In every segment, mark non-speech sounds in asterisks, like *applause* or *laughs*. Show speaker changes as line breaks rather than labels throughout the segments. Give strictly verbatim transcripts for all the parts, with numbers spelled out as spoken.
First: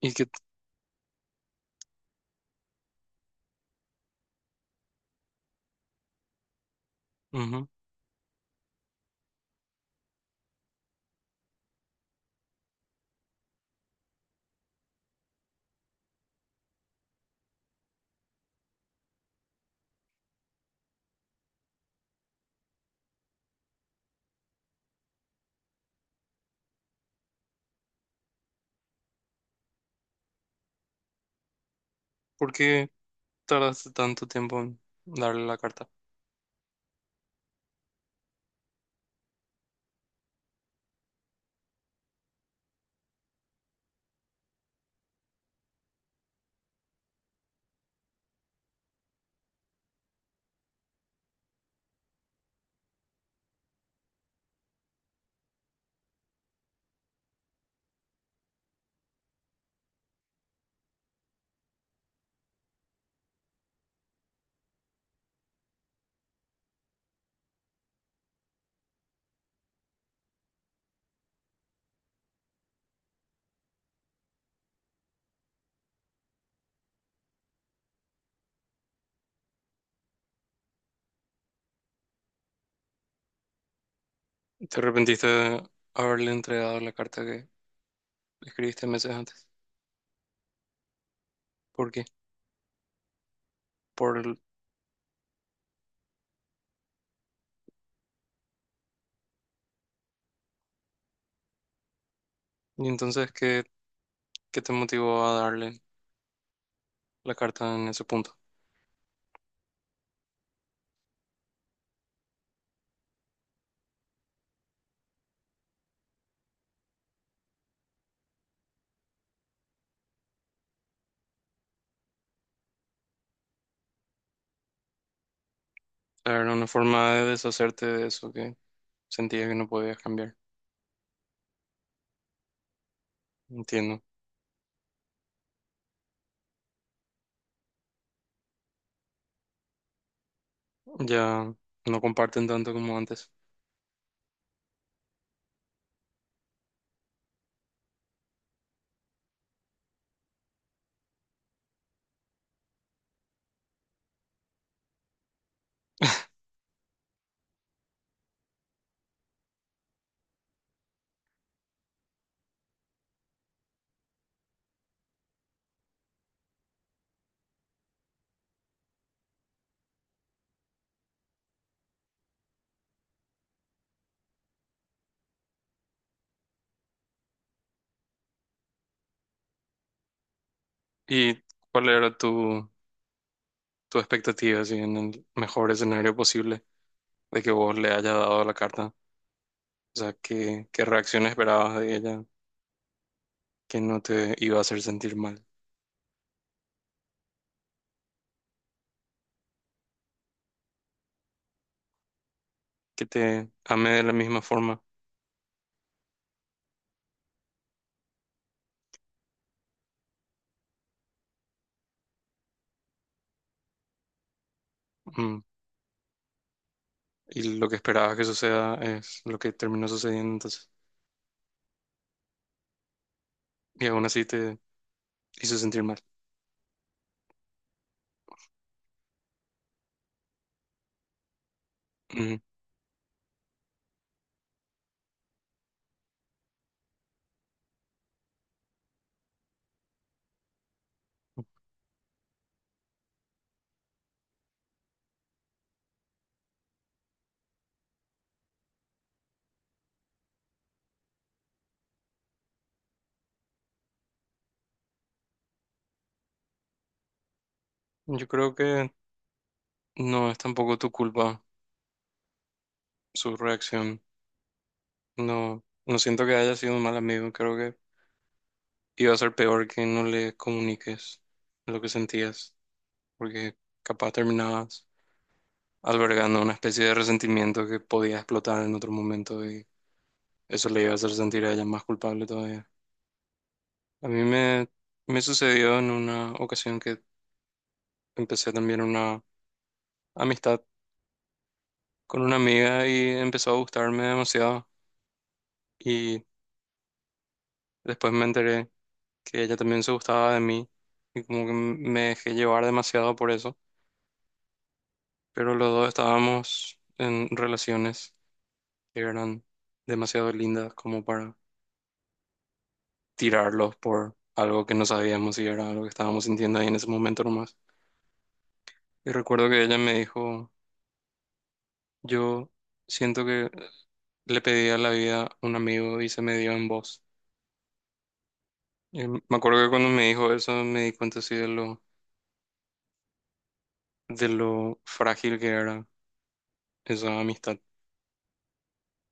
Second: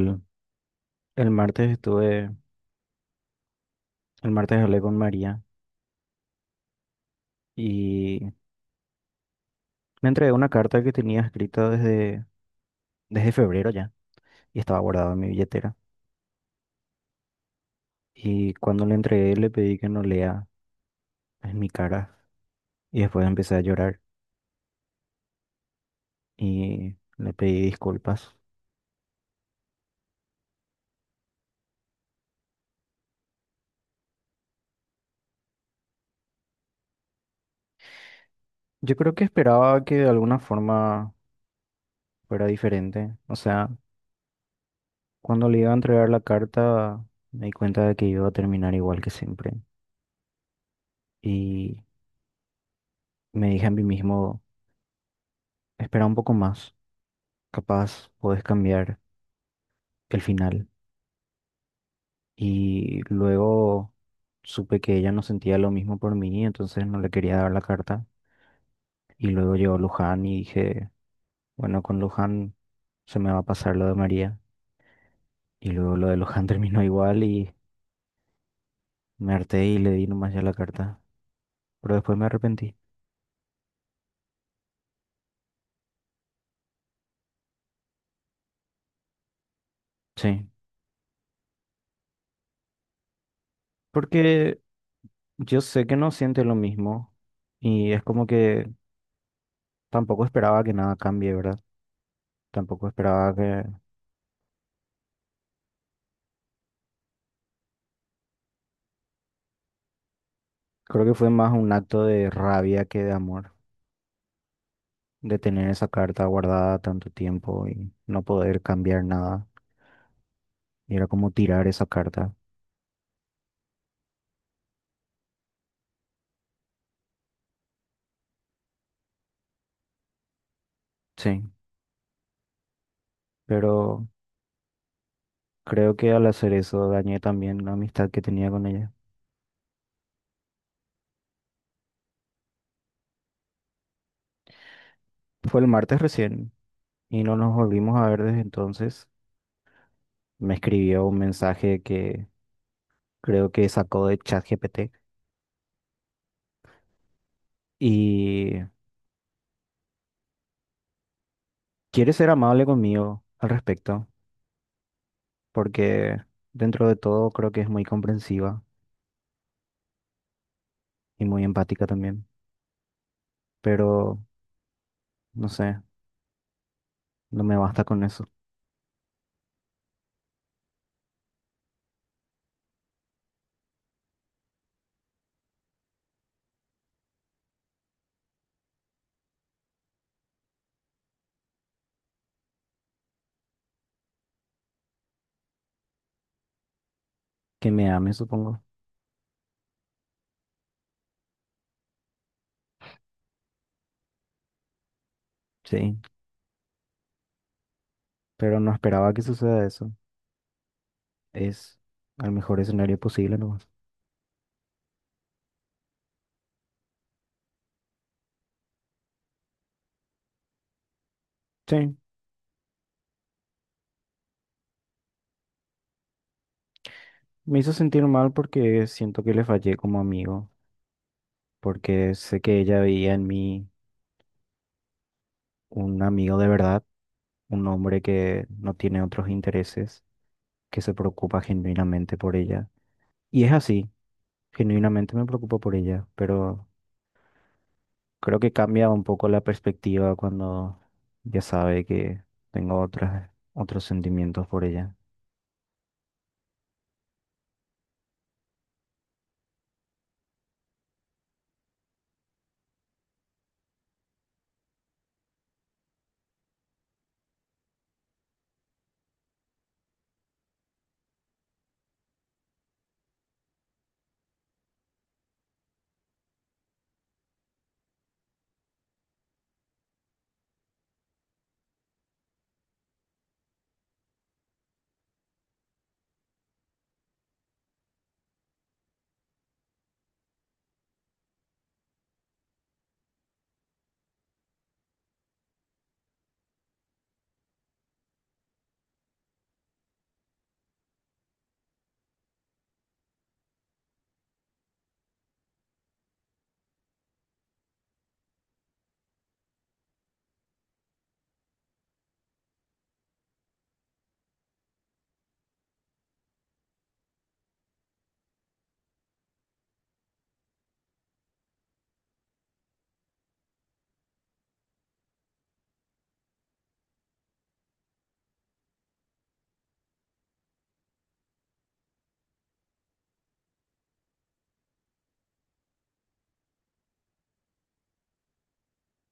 ¿Y qué?
el martes estuve, el martes hablé con María
Ujú.
y me entregó una carta que tenía escrita desde, desde febrero ya y estaba guardada en mi billetera. Y cuando le entregué le pedí que no lea en mi cara y después empecé a llorar y le pedí disculpas.
¿Por qué tardaste tanto tiempo en darle la carta?
Yo creo que esperaba que de alguna forma fuera diferente. O sea, cuando le iba a entregar la carta me di cuenta de que iba a terminar igual que siempre y me dije a mí mismo, espera un poco más. Capaz podés cambiar el final. Y luego supe que ella no sentía lo mismo por mí, entonces no le quería dar la carta. Y luego llegó Luján y dije, bueno, con Luján se me va a pasar lo de María. Y luego lo de Luján *laughs* terminó igual y me harté y le di nomás ya la carta. Pero después me arrepentí.
¿Te arrepentiste de haberle entregado la carta que escribiste meses antes?
Sí.
¿Por qué? Por el-
Porque yo sé que no siente lo mismo. Y es como que tampoco esperaba que nada cambie, ¿verdad? Tampoco
¿Y entonces
esperaba que
qué, qué te motivó a darle la carta en ese punto?
creo que fue más un acto de rabia que de amor, de tener esa carta guardada tanto tiempo y no poder cambiar nada. Y era como tirar esa carta.
Era una forma de deshacerte de eso que sentías que no podías cambiar.
Sí,
Entiendo.
pero creo que al hacer eso dañé también la amistad que tenía con ella.
Ya no comparten tanto como antes.
Fue el martes recién y no nos volvimos a ver desde entonces. Me escribió un mensaje que creo que sacó de ChatGPT
*laughs*
y quiere ser amable conmigo al respecto, porque dentro de todo creo que es muy comprensiva y muy empática también. Pero no sé, no me basta con eso.
¿Y cuál era tu, tu expectativa, así, en el mejor escenario posible de que vos le hayas dado la carta? O sea, ¿qué, qué reacción esperabas de ella que no te iba a hacer sentir mal?
Que me ame, supongo.
Que te ame de la misma forma.
Sí, pero no esperaba que suceda eso. Es al mejor escenario posible nomás.
Mm. Y lo que esperabas que suceda es lo que terminó sucediendo entonces.
Sí,
Y aún así te hizo sentir mal.
me hizo sentir mal porque siento que le fallé como amigo, porque sé
Mm.
que ella veía en mí un amigo de verdad, un hombre que no tiene otros intereses, que se preocupa genuinamente por ella. Y es así, genuinamente me preocupo por ella, pero creo que cambia un poco la perspectiva cuando ya sabe que tengo otras, otros sentimientos por ella.
Yo creo que no es tampoco tu culpa su reacción. No, no siento que haya sido un mal amigo. Creo que iba a ser peor que no le comuniques lo que sentías. Porque capaz terminabas albergando una especie de resentimiento que podía explotar en otro momento. Eso le iba a hacer sentir a ella más culpable todavía. A mí me, me sucedió en una ocasión que empecé también una amistad con una amiga y empezó a gustarme demasiado. Y después me enteré que ella también se gustaba de mí y como que me dejé llevar demasiado por eso. Pero los dos estábamos en relaciones que eran demasiado lindas como para tirarlos por algo que no sabíamos y era algo que estábamos sintiendo ahí en ese momento nomás. Y recuerdo que ella me dijo... Yo siento que le pedí a la vida a un amigo y se me dio en voz. Y me acuerdo que cuando me dijo eso me di cuenta así de lo, de lo frágil que era esa amistad,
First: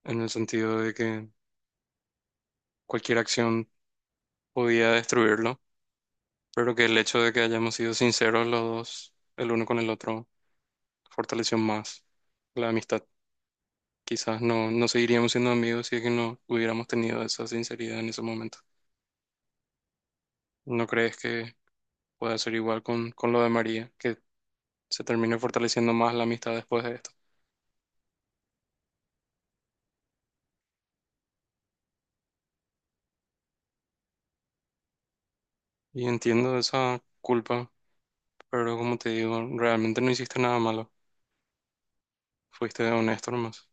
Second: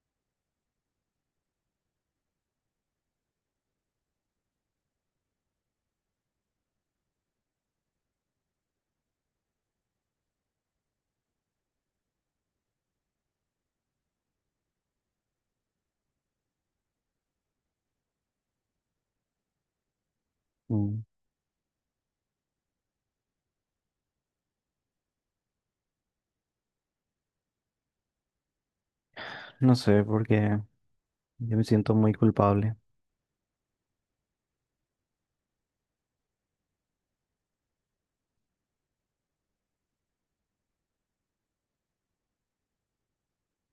en el sentido de que cualquier acción podía destruirlo, pero que el hecho de que hayamos sido sinceros los dos, el uno con el otro, fortaleció más la amistad. Quizás no, no seguiríamos siendo amigos si es que no hubiéramos tenido esa sinceridad en ese momento. ¿No
Mm.
crees que pueda ser igual con, con lo de María? Que se termine fortaleciendo más la amistad después de esto.
No sé, porque yo me siento muy culpable.
Y entiendo esa culpa, pero como te digo, realmente no hiciste nada malo. Fuiste honesto nomás.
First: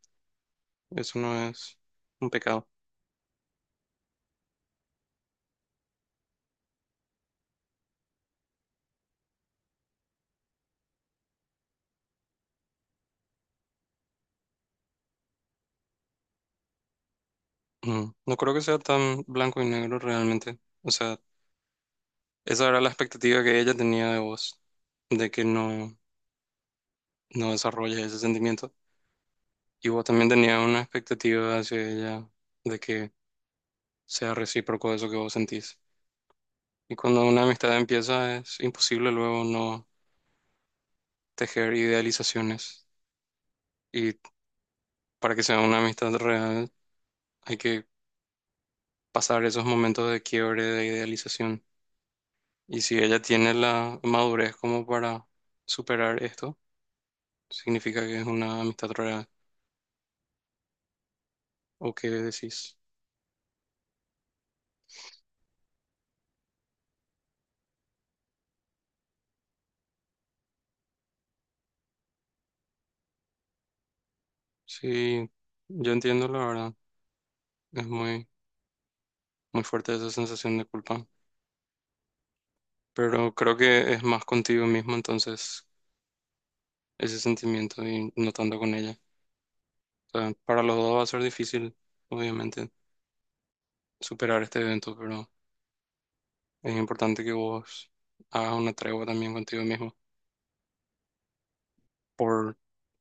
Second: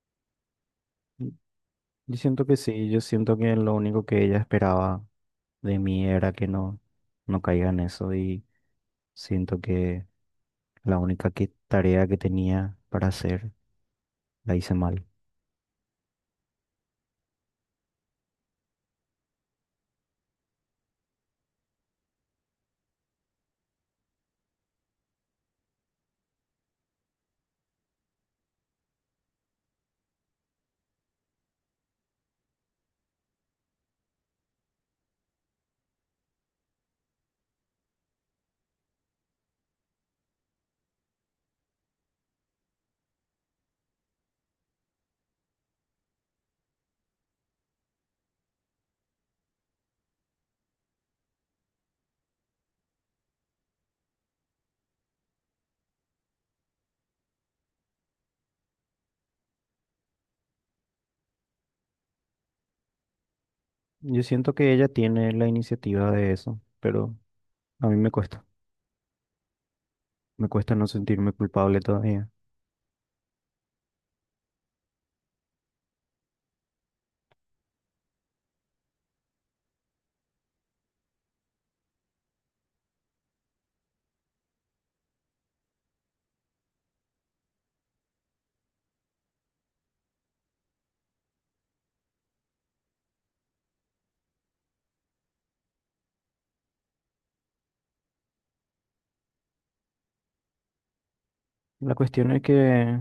Eso
Y-
no es
Yo
un
siento que
pecado.
sí, yo siento que lo único que ella esperaba de mí era que no, no caiga en eso y siento que la única que- tarea que tenía para hacer la hice mal.
Ujú. No creo que sea tan blanco y negro realmente. O sea, esa era la expectativa que ella tenía de vos, de que no, no desarrolles ese sentimiento. Y vos también tenías una expectativa hacia ella de que sea recíproco eso que vos sentís. Y cuando una amistad empieza es imposible luego no tejer idealizaciones. Y para que sea una amistad real, hay que pasar esos momentos de quiebre, de idealización. Y si ella tiene la madurez como para superar esto, significa que es una amistad real. ¿O qué decís?
Yo siento que ella tiene la iniciativa de eso, pero a mí me cuesta. Me cuesta no sentirme culpable todavía.
Sí, yo entiendo la verdad. Es muy, muy fuerte esa sensación de culpa. Pero creo que es más contigo mismo entonces ese sentimiento y no tanto con ella. O sea, para los dos va a ser difícil, obviamente, superar este evento, pero... Es importante que vos hagas una tregua también contigo mismo.
La cuestión es
Por,
que,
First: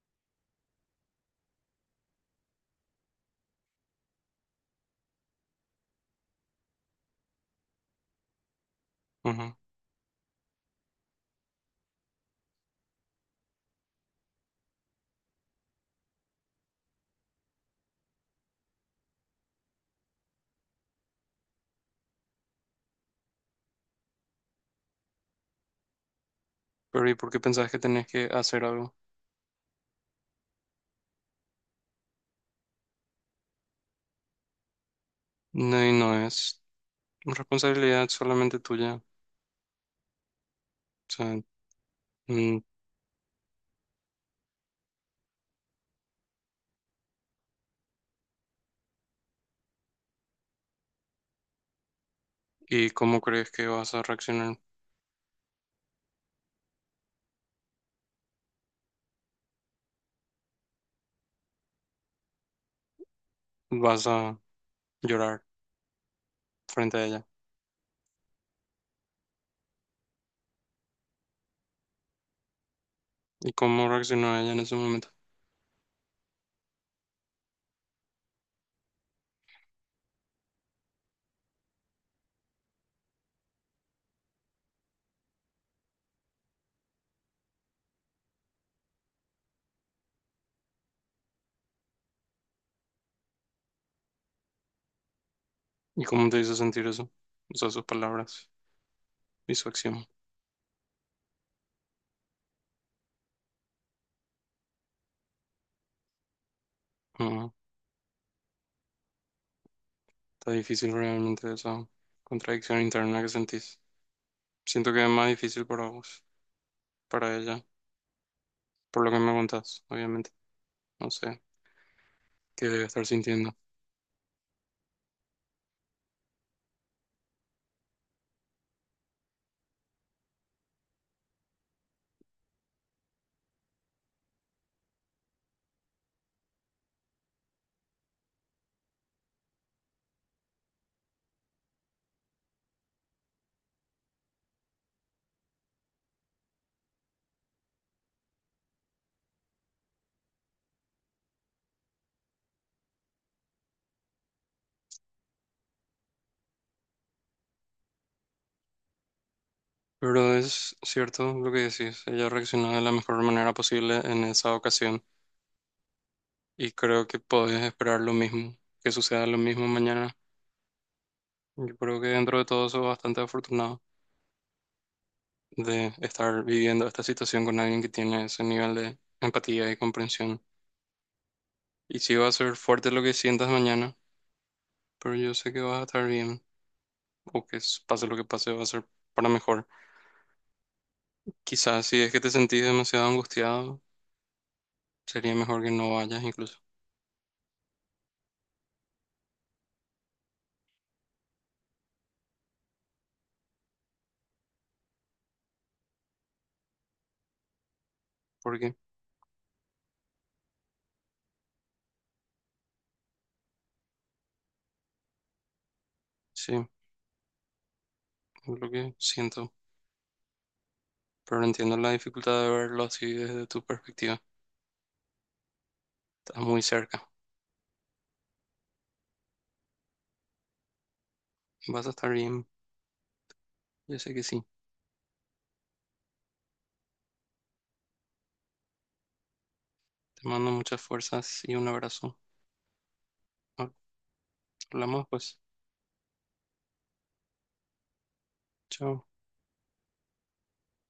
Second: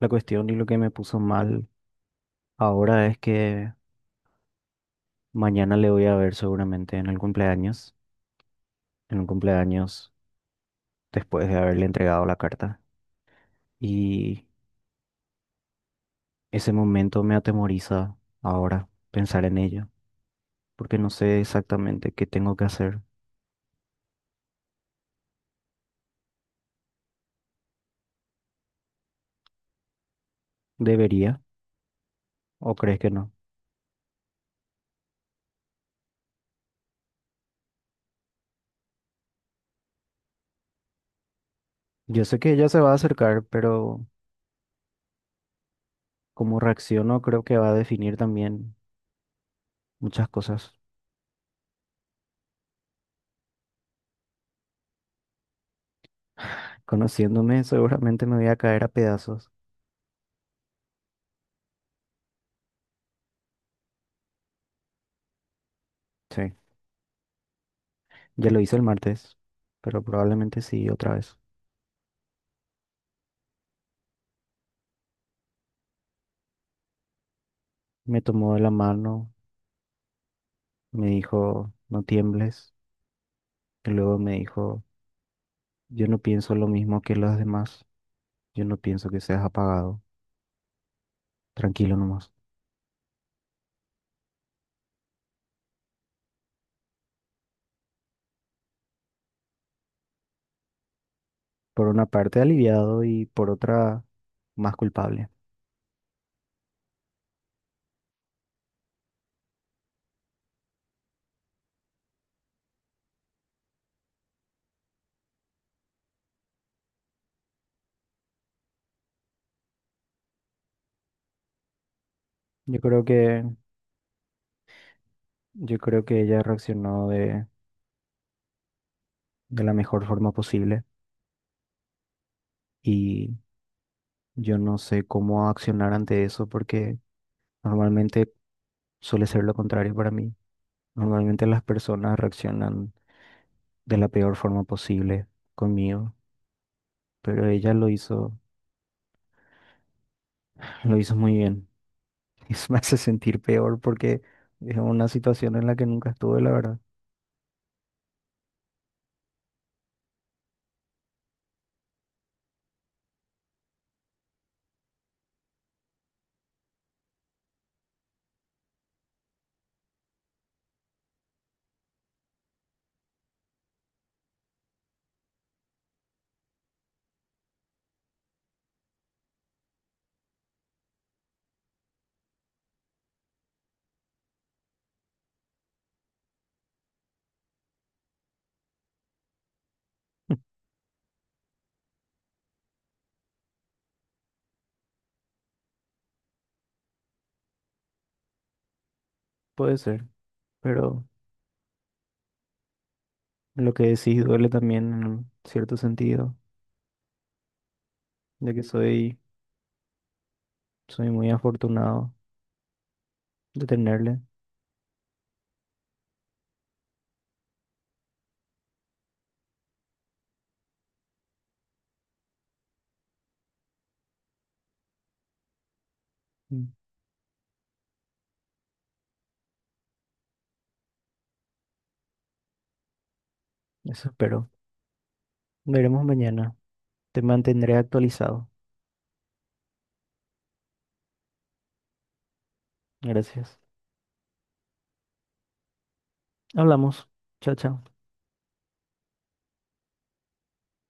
la cuestión y lo que me puso mal ahora es que mañana le voy a ver seguramente en el cumpleaños, en un
ujú.
cumpleaños después de haberle entregado la carta. Y ese momento me atemoriza ahora pensar en ello, porque no sé exactamente qué tengo que hacer.
Pero ¿y por qué pensás que tenés que hacer algo?
¿Debería o crees que no?
No, y no es responsabilidad solamente tuya. O sea,
Yo sé que
mm,
ella se va a acercar, pero cómo reacciono creo que va a definir también muchas cosas.
¿y cómo crees que vas a reaccionar?
Conociéndome, seguramente me voy a caer a pedazos.
¿Vas a llorar
Sí.
frente a ella?
Ya lo hice el martes, pero probablemente sí otra vez.
¿Y cómo reaccionó ella en ese momento?
Me tomó de la mano, me dijo, no tiembles, y luego me dijo, yo no pienso lo mismo que los demás, yo no pienso que seas apagado, tranquilo nomás.
¿Y cómo te hizo sentir eso? O sea, sus palabras y su acción.
Por una parte aliviado y por otra más culpable.
Ujú. Está difícil realmente esa contradicción interna que sentís. Siento que es más difícil para vos, para ella, por lo que me contás, obviamente. No sé qué
Yo
debe
creo
estar
que,
sintiendo.
yo creo que ella reaccionó de, de la mejor forma posible y yo no sé cómo accionar ante eso porque normalmente suele ser lo contrario para mí. Normalmente las personas reaccionan de la peor forma posible conmigo, pero ella lo hizo, *laughs* lo hizo muy bien. *laughs* Eso me hace sentir peor porque es una situación en la que nunca estuve, la verdad.
Pero es cierto lo que decís, ella reaccionó de la mejor manera posible en esa ocasión y creo que podés esperar lo mismo, que suceda lo mismo mañana. Yo creo que dentro de todo soy bastante afortunado de estar viviendo esta situación con alguien que tiene ese nivel de empatía y comprensión. Y sí va a ser fuerte lo que sientas mañana, pero yo sé que vas a estar bien o que s- pase lo que pase va a ser para mejor.
*laughs*
Quizás si es que te sentís demasiado angustiado, sería mejor que no vayas incluso.
Puede ser, pero lo que decís duele también en cierto sentido, de que
Porque
soy, soy muy afortunado de tenerle.
sí, es lo que siento. Pero no entiendo la dificultad de verlo así desde tu perspectiva. Estás muy
Mm.
cerca. Vas a estar bien. Yo
Eso
sé que sí.
espero. Veremos mañana. Te mantendré actualizado.
Te mando muchas fuerzas y un abrazo.
Gracias.
Hablamos pues.
Hablamos. Chao, chao.
Chao.